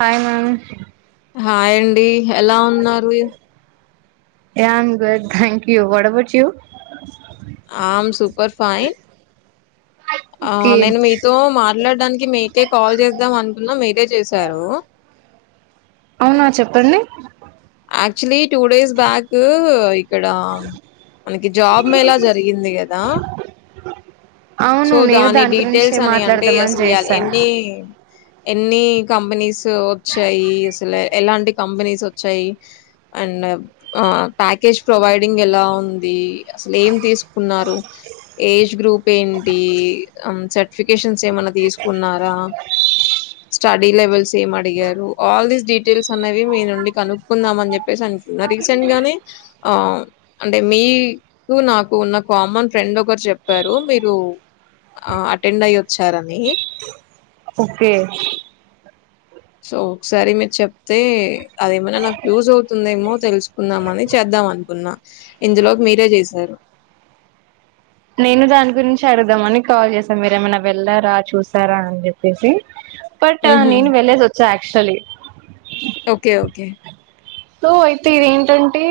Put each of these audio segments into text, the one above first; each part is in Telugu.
హాయ్ మామ్ హాయండి ఎలా ఉన్నారు yeah I'm good thank you what about you am super fine ఆ ఓకే నేను మీతో మాట్లాడడానికి మీకే కాల్ చేద్దాం అనుకున్నా మీరే చేశారు అవునా చెప్పండి అక్క్యూయల్లీ టూ డేస్ బ్యాక్ ఇక్కడ మనకి జాబ్ మేలా జరిగింది కదా సో అవును నేను దాని గురించే డీటెయిల్స్ అని అంటే మాట్లాడదామని అసలు ఇ చేసా ఎన్ని ఎన్ని కంపెనీస్ వచ్చాయి అసలు ఎలాంటి కంపెనీస్ వచ్చాయి అండ్ ప్యాకేజ్ ప్రొవైడింగ్ ఎలా ఉంది అసలు ఏం తీసుకున్నారు ఏజ్ గ్రూప్ ఏంటి సర్టిఫికేషన్స్ ఏమన్నా తీసుకున్నారా స్టడీ లెవెల్స్ ఎం అడిగారు ఆల్ దీస్ డీటెయిల్స్ అనేవి మీ నుండి కను కుందామని చెప్పేసి అనుకున్నా రీసెంట్ గానే ఆ అంటే మీకు నాకు ఉన్న కామన్ ఫ్రెండ్ ఒకరు చెప్పారు మీరు అటెండ్ అయొచ్చారని ఓకే సో ఒకసారి మీరు చెప్తే అదేమనా నాకు యూజ్ అవుతుందేమో తెలుసుకుందామని చేద్దాం అనుకున్నా ఇందులోకి మీరే చేశారు నేను దాని గురించి చేడదామని కాల్ చేసాం మీరేమైనా వెళ్ళారా చూసారా అని జెప్పేసి బట్ హుహు. నిన్ వెల్లెసోచ్చా క్షలి ఓకే ఓకే సో అయితే ఏంటంటే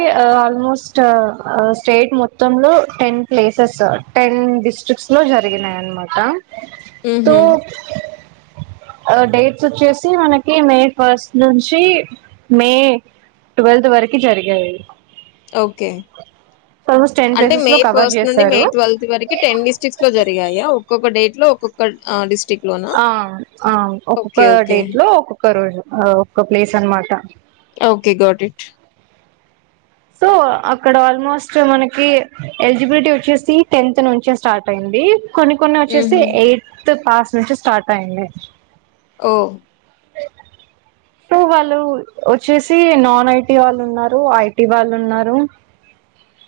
ఆల్మోస్ట్ స్టేట్ మొత్తంలో టెన్ ప్లేసెస్ టెన్ డిస్ట్రిక్ట్స్ లో జరిగినాయనమాట ఊహు ఆ డేట్స్ వచ్చేసి మనకి మే ఫస్ట్ నుంచి మే ట్వెల్త్ వరకు జరిగాయి ఓకే ఆల్మోస్ట్ టెన్ అంటే ప్లేసెస్ మే లో కవర్ ఫస్ట్ నుండి మే చేశారు ట్వెల్త్ వరకు టెన్ డిస్టిక్ట్స్ లో జరిగాయా ఒక్కొక్క డేట్ లో ఒక్కొక్క ఆ డిస్టిక్ట్ ఆ ఆఒక్కొక్క ఓకే. డేట్ లో ఒక్కొక్క రోజు ఒ ప్లేస్ అనమాట ఓకే గాట్ ఇట్ సో అక్కడ ఆల్మోస్ట్ మనకి ఎలిజిబిలిటీ వచ్చేసి టెన్త్ నుంచే స్టార్ట్ అయింది కొన్ని కొన్ని వచ్చేసి హుహు. ఎయిట్ పాస్ నుంచి స్టార్ట్ అయినాయ్ ఓ సో వాళ్ళు వచ్చేసి నాన్ ఐటీ వాళ్ళు ఉన్నారు ఐటీ వాళ్ళు ఉన్నారు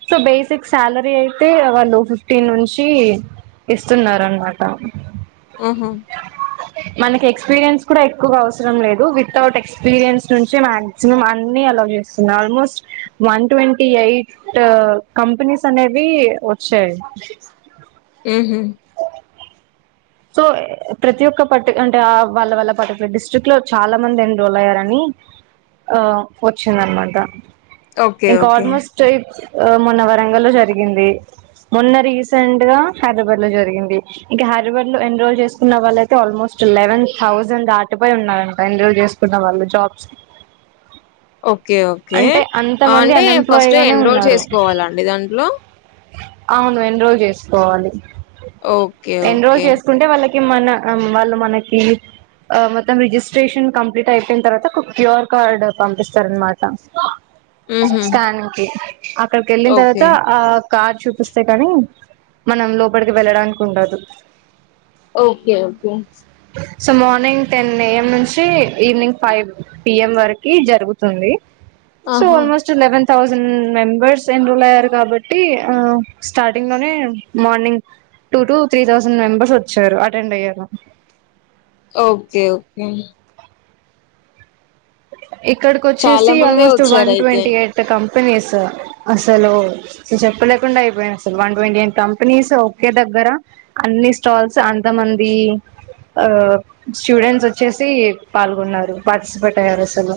సో బేసిక్ సాలరీ అయితే వాళ్ళు ఫిఫ్టీన్ నుంచి ఇస్తున్నారనమాట ఊహు మనకి ఎక్స్పీరియన్స్ కూడా ఎక్కువగా అవసరం లేదు విత్ విథౌట్ ఎక్స్పీరియన్స్ నుంచి మాక్సిమం అన్ని అలా చేస్తున్నా almost one twenty eight companies అనేవి వచ్చాయి ఊహు సో ప్రతి ఒక్క పర్టి అంటే ఆ వాళ్ళ వాళ్ళ పర్టికులర్ డిస్ట్రిక్ట్ లో చాలా మంది ఎన్రోల్ అయ్యారని ఆ వచ్చిందనమాట ఓకే. ఇంక ఓకే. ఆల్మోస్ట్ ఆ మొన్న వరంగ లో జరిగింది మొన్న రీసెంట్ గా హైదరాబాద్ లో జరిగింది ఇంకా హై హైద్రాబాద్ లో ఎన్రోల్ చేసుకున్న వాళ్ళయితే ఆల్మోస్ట్ లెవెన్ థౌజండ్ దాటిపోయి ఉన్నారు అంటా ఎన్రోల్ చేసుకున్న వాళ్ళు జాబ్స్ ఓకే ఓకే అంటే అంత మంది అంటే అన్ఎంప్లాయ్ ఫస్ట్ గానే ఎన్రోల్ ఉన్నారు చేసుకోవాలండి దాంట్లో అవును ఎన్రోల్ జేసుకోవాలి ఓకే ఎన్రోల్ ఓకే. జేసుకుంటే వాళ్ళకి మన మనకి వాళ్ళు మనకి మొత్తం రిజిస్ట్రేషన్ కంప్లీట్ అయిపోయిన తర్వాత ఒక క్యూఆర్ కార్డ్ పంపిస్తారునమాట హుహు. స్కానింగ్ కి అక్కడికి యెళ్ళిన ఓకే. తర్వాత ఆ కార్ చూపిస్తే కాని మనం లోపలికి వెళ్ళడానికి ఉండదు okay okay so morning ten A M నుంచి ఈవినింగ్ ఫైవ్ పి ఎమ్ వరకి జరుగుతుంది సో ఆహా! Almost eleven thousand members enrol అయ్యారు కాబట్టి ఆ స్టార్టింగ్ లోనే morning two to three thousand members వచ్చారు అటెండ్ అయ్యారు ఓకే ఓకే ఇక్కడికి చాలా వచ్చేసి మందే ఆల్మోస్ట్ వన్ వచ్చారైతే. ట్వంటీ ఎయిట్ కంపెనీస్ అసలు సో చెప్పలేకుండా అయిపోయింది అసలు వన్ ట్వంటీ ఎయిన్ కంపెనీస్ ఒకే దగ్గర అన్ని స్టాల్స్ అంతమంది ఆ స్టూడెంట్స్ వచ్చేసి పాల్గొన్నారు పార్టిసిపేట్ తయారు అసలు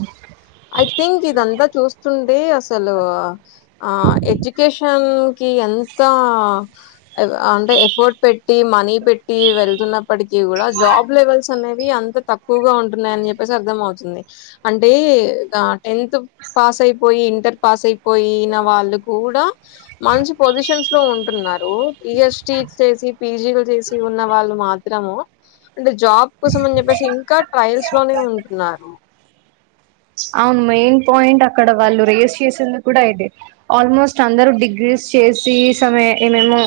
ఐ థింక్ ఇదంతా చూస్తుంటే అసలు ఆ ఎడ్యుకేషన్ కి ఎంత అంటే ఎఫర్ట్ పెట్టి మనీ పెట్టి వెళ్తున్నప్పటి కీ కూడా జాబ్ లెవెల్స్ అనేవి వే అంత తక్కువగా ఉంటున్నాయని జెప్పేసి అర్థం అవుతుంది అంటే ఇగ టెన్త్ పాస్ అయిపోయి ఇంటర్ పాస్ అయిపోయిన వాళ్ళు కూడా మంచి పొజిషన్స్ లో ఉంటున్నారు. పి హెచ్ డి చేసి పీజీలు చేసి ఉన్న వాళ్ళు మాత్రము అంటే జాబ్ కోసం అని చెప్పేసి ఇంకా ట్రయల్స్ లోనే ఉంటున్నారు. అవును మెయిన్ పాయింట్ అక్కడ వాళ్ళు రేజ్ చేసింది కూడా ఇదే ఆల్మోస్ట్ అందరూ డిగ్రీస్ చేసి స ఏమేమో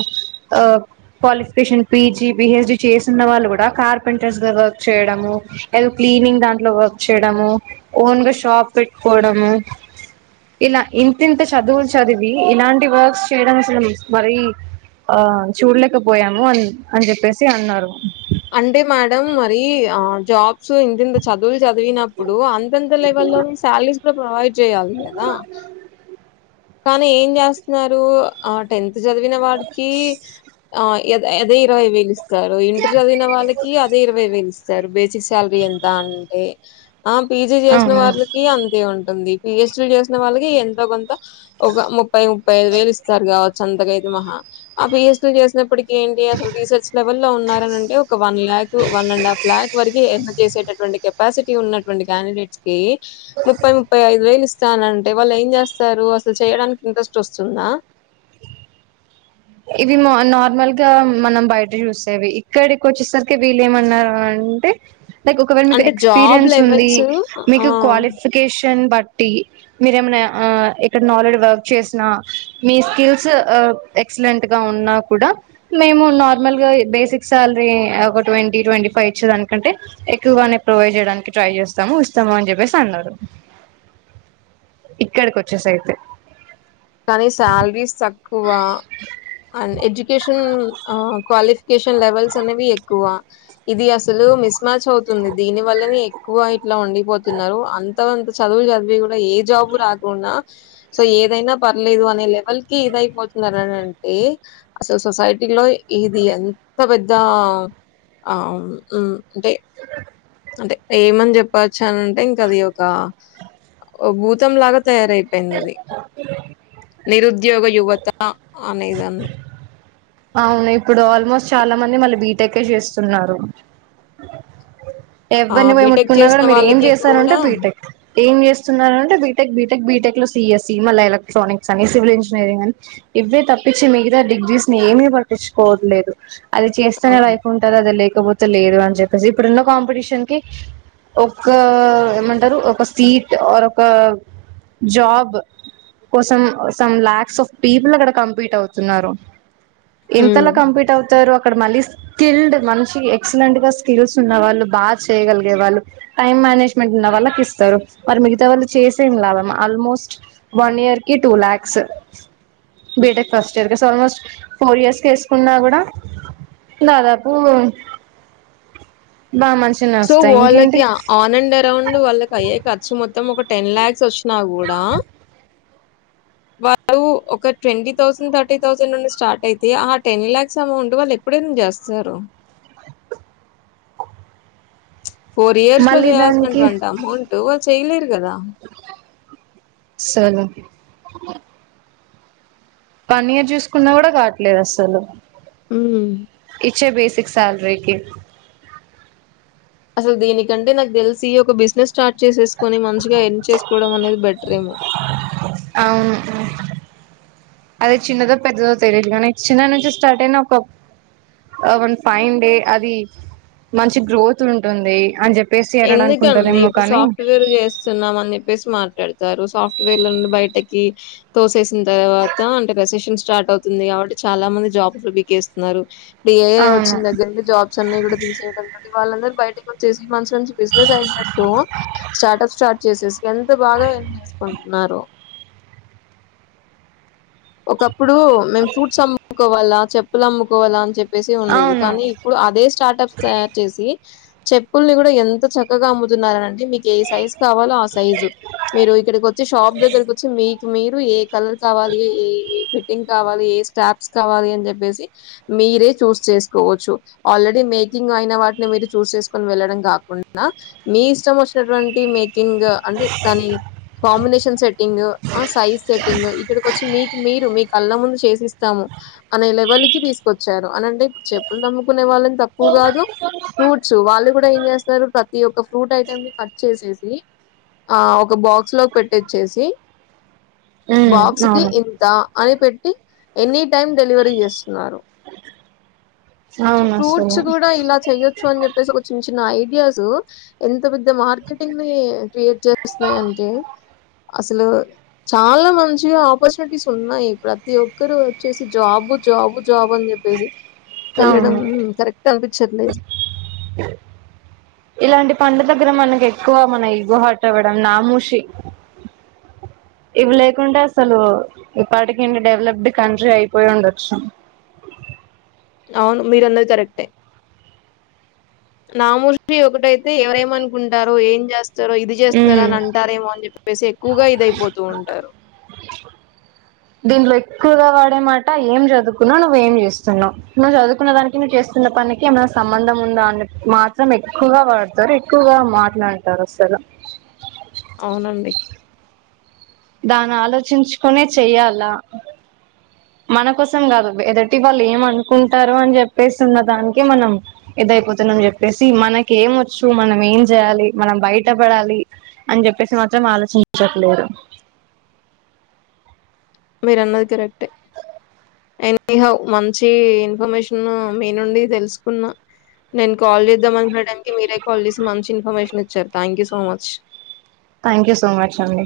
qualification PG, P H D చేసివున్న వాళ్ళు కూడా కార్పెంటర్స్ గావర్క్ చేయడము లేదా క్లీనింగ్ దాంట్లో వర్క్ చేయడము ఓన్ గా షాప్ పెట్టుకోవడము ఇలా ఇంతింత చదువులు చదివి ఇలాంటి వర్క్స్ చేయడం, అసలు మరీ ఆ చూడలేకపోయాము అన్ అని చెప్పేసి అన్నారు. అంటే మేడం మరి ఆ జాబ్ సో ఇంతింత చదువులు చదివినప్పుడు అంతంత లెవెల్లోనె శాలరీస్ ప్రొ ప్రొవైడ్ జేయాలి గదా కానీ ఏం జేస్నారు ఆ టెన్త్ జదివిన వాడికి ఆ ఎద అదే ఇరవై లిస్ స్తరు ఇంటర్ చదివిన వాళ్ళకి అదే ఇరవై వేలు ఇస్తారు బేసి చ్చే సాలరీ ఎంత అంటే ఆ పీజీ చేసిన అవును వాళ్ళకి అంతే ఉంటుంది పి హెచ్ డీలు చేసిన వాళ్ళకి ఎంతో కొంత ఒక ముప్పై ముప్పై ఐదు వేలు ఇస్తారు కావచ్చు అంతగైతే మహా ఆ పి హెచడ్డిలు చేసినప్పటికి ఏంటి అసలు రీసెర్చ్ లెవెల్ లో ఉన్నారని అంటే ఒక one lakh one and half lakh వరకి ఎర్న్ చేసేటువంటి కె పాసిటీ ఉన్నటువంటి క్యాండిడేట్స్ కి ముప్పై ముప్పై ఐదు వేలు ఇస్ చానంటే వాళ్ళు ఏం చేస్తారు అ స్సల్ చేయడానికి ఇంట్రెస్టు వస్తుందా ఇవి మా నార్మల్గా మనం బయట చూసేవి ఇక్కడికి వచ్చేసరికి వీళ్ళు ఏమన్నారు అంటే లైక్ ఒకవేళ మీకు అంటే జాబ్ ఎక్స్పీరియన్స్ ఉంది లెవెల్స్ మీకు ఆ! క్వాలిఫికేషన్ బ ట్టి మీరేమన్నా ఆ ఎక్కడనా ఆల్రెడి వర్క్ చేసిన మీ స్కిల్స్ ఆ ఎ క్సలెంట్ గా ఉన్నా కూడా మేము నార్మల్ గా బేసిక్ శాలరీ ఒక ట్వంటీ ట్వంటీ ఫైవ్ ఇచ్చేదానికంటే ఎక్కువగానే ప్రొవైడ్ చేయడానికి ట్రై చేస్తాము, ఇస్తాము అని చెప్పేసి అన్నారు. ఇక్కడికి వచ్చేసి అయితే కానీ శాలరీస్ తక్కువ అన్ ఎడ్యుకేషన్ ఆ క్వాలిఫికేషన్ లెవెల్స్ అనేవి ఎక్కువ ఇది అసలు మిస్ మాచ్ అవుతుంది దీని వల్లని ఎక్కువ ఇట్లా ఉండిపోతున్నారు అంత వంత చదువులు చదివి కూడా ఏ జాబ్ రాకుండా సో ఏదైనా పర్లేదు అనే లెవెల్ కి ఇదయిపోతున్నరనినంటే, అసలు సొసైటీ లో ఇది ఎంత బద్ ద్దా ఆం ఉం టే అంటే ఏమని చెప్పచ్చు అనంటే ఇంకా అది ఒక, ఒ భూతం లాగా తయారయిపెందిదది నిరుద్యోగ యువత ఆ అనేదాన్ని అవును ఇప్పుడు ఆల్మోస్ట్ చాలా మంది మళ్ళీ బీటెకే చేస్సున్నారు. ఆ! ఎవ్వరిని పోయ్ బీటెక్ ముట్కున్నా కూడా చేసిన మీరు ఏం వాళ్ళకి చేస్సానంటే కూడా బీటెక్ ఏం చేస్సున్నారంటే బీటెక్ బీ టెక్ బీటెక్ లో సిఎస్సి మళ్ళా ఎలక్ట్రానిక్స్ అనేసి సివిల్ ఇంజనీరింగ్ అని ఇవే తప్పిచ్చి మిగతా డిగ్రీస్ ఏమీ పట్టించుకోవట్లేదు. అది చేస్తేనే అవును. లైఫ్ ఉంటది అది లే కపోతే లేరు అని చెప్పేసి ఇప్పుడున్న కాంపిటీషన్ కి, ఒక ఏమంటారు ఒక సీట్ ఆర్ ఒక జాబ్ కోసం సమ్ లాక్స్ ఆఫ్ పీపుల్ అక్కడ కంపీట్ అవుతున్నారు. ఇంతలా హ్మ్. కంప్లీట్ అవుతారు. అక్కడ మళ్ళీ స్కిల్డ్ మనిషి ఎక్సలెంట్ గా స్కిల్స్ ఉన్న వాళ్ళు బా చేయగలిగే వాళ్ళు టైమ్ మేనేజ్మెంట్ ఉన్న వాళ్ళకి ఇస్తారు, మరి మిగతా వాళ్ళు చేసేం లాభం ఆల్మోస్ట్, వన్ ఇయర్ కి two lakhs, BTech first year కి సోల్మోస్ ఫోర్ ఇయర్స్ కు ఎసుకున్నా కూడా, దాదాపు బాగా మంచినే సో వస్తాయి ఇంకేంటి వొళ్ళకి ఆన్ అండ్ అరౌండ్ వాళ్ళకి అయ్యే ఖర్చు మొత్తం ఒక టెన్ లాక్స్ ఒచ్ నా గుడా వాళ్ళు ఒక ట్వంటీ థౌసండ్ థర్టీ థౌసండ్ నుండి స్టార్ట్ అయితే ఆ టెన్ లాక్స్ అమౌంట్ వాళ్ళు ఎప్పుడైన జెస్సారు. ఫోర్ ఇయర్స్ లో మళ్ళీ చేయాల్సినట్ వంటా అమౌంట్ చేయ్ లేర్ సలు అ వన్నీయర్ జూసుకున్నా కూడా కావట్లేదు అస్సలు ఉ చ్చే బేసిక్ సాల్రీకి దీనికంటే నాక్ తెల్సి ఒక బిజినెస్ స్టార్ట్ చేసేసుకొని మంచిగా ఎర్న్ చేసుకోవడం అనేది బెట్ ఐను అదే చిన్నదో పెద్దదో తెలీదు కానీ చిన్న నుంచి స్టార్ట్ ఐన ఒక, అ వన్ ఫైన్ డే అది, మంచి గ్రోత్ ఉంటుంది అని చెప్ ఎందుకండి ఇప్పుడు సాఫ్ట్వేర్ ఎస్తున్నాం అని చెప్పేసి మాట్లాడ్ తరు సాఫ్ట్వేర్ల నుండి బయటకి, తోసేసిన్ తర్వాత అంటే రసెషన్ స్టార్ట్ అవుతుంది కాబట్టి చాలా మంది జాబ్లు బికేస్తున్నారు. డి ఏఐ అవును వచ్చిన దగ్గర జాబ్స్ అన్ని కూడా తీసేయడంతో వాళ్ళందరు బయటకి వచ్చేసి మంచి బిజినెస్ ఐడియాస్ తో స్టార్టెస్ స్టార్ట్ చేసేసి ఎంత బాగా ఎర్న్ చేసుకుంటున్నారో ఒక ఇప్పుడు మేము ఫ్రూట్స్ అము కోవాలా చెప్పులు అమ్ముకోవాల అని చెప్పి చెప్పేసి ఉండేది అవును కానీ ఇప్పుడు అదే స్టాటస్ తయారు చేసి చెప్పుల్ని కూడా ఎంత చక్కగా అమ్ముతున్నారనం మీకు ఏ సైజ్ కావాలో ఆ సైజు మీరు ఇక్కడికి వచ్చి షాప్ దగ్గరకి వచ్చి మీ మీరు ఏ కలర్ కావాలి ఫిట్టింగ్ కావాలి ఏ స్టాప్స్ కావాలి అని చెప్పేసి మీరే చూస్ చేసుకోవచ్చు ఆల్రెడీ మేకింగ్ అయిన వాటిని మీరు చూస్ చేసుకొని వెళ్ళడం కాకుండా మీ ఇష్టం వచ్చినటువంటి మే కంగ్ అంటే దాని కాంబినేషన్ సెట్టింగ్ సైజ్ సెట్టింగ్ ఇక్కడికి వచ్చి మీ మీరు మీ కళ్ళ ముందు చేసిస్తాము అనే లెవల్ కి తీసుకొచ్చారు అంటే ఇప్పుడు చెప్పులు అమ్ముకునే వాళ్ళని తక్కువ కాదు ఫ్రూట్స్ వాళ్ళు కూడా ఏం చేస్తారు ప్రతి ఒక్క ఫ్రూట్ ఐటమ్ కట్ చేసేసి ఆ ఒక బాక్స్ లోకి పెట్టిచ్చేసి ఉ అవును అని పెట్టి ఎనీ టైమ్ డెలివరీ చేస్తున్నారు అవును ఫ్రూట్స్ అసలు కూడా ఇలా చెయొచ్చు అని చెప్పేసి ఒక చిన్న చిన్న ఐ ఐడియాస్ ఎంత పెద్ద మార్కెటింగ్ ని క్రియేట్ చేస్తున్నాయే అసలు చాలా మంచిగా ఆపర్చ స్ ఉన్నాయి ప్రతి ఒక్కరు వచ్చేసి జాబు జాబు జాబ్ అని చెప్పేసి వెళ్లడం అవును కరెక్ట్ అనిపించట్లేదు పండు దగ్గరం మనకి ఎక్కువ మన ఈగో హర్ట్ అవడంనామూషి ఇవి లేకుంటడా అసలు ఇప్పటిక ఏంటి డెవలప్డ్ కంట్రీ అయిపోయి ఉండొచ్చు అవును మీరు అన్నది కరెక్టే నామూషి ఒకటైతే ఎవరేమనుకుంటారో ఏం చేస్త ఇది చేస్తున్నారు ఉమ్ అని అంటారేమో అని చెప్పేసి ఎక్కువగా ఇద అయిపోతూ ఉంటారు, దీంట్లో ఎక్కువగా వాడేమాట ఏం చదువుకున్నావు నువ్వు ఏం చేస్తున్నావు నువ్వు చదువుకున్న దానికి నువ్వు చేస్తున్న పనినికి ఏమైనా సంబంధం ఉందా అని మాత్రం ఎక్కువగా వాడతారు ఎక్కువగా మాట్లాడుతారు అసలు అవునండి దాన్ని ఆలోచించుకునే చెయ్యాలా మన కోసం కాదు ఎదటి వాళ్ళు ఏమ అనుకుంటారు అని చెప్పేసి ఉన్న దానికే మనం ఇదయిపోతున్నాం అని చెప్పేసి మనక ఏమ వచ్చు మనం ఏం చేయాలి మనం బయట పడాలి అని చెప్పేసి మాత్రం ఆలోచించట్లేరు మీరు అన్నది కరెక్ట్ ఎనీ హో మంచి ఇన్ఫర్మేషన్ మీ నుండి తెలుసుకున్నా నేను కాల్ చేద్దాంనుకుడానికి మీరే కాల్ చేసి మంచి ఇన్ఫర్మేషన్ ఇచ్చారు thank you so much, thank you so much అండి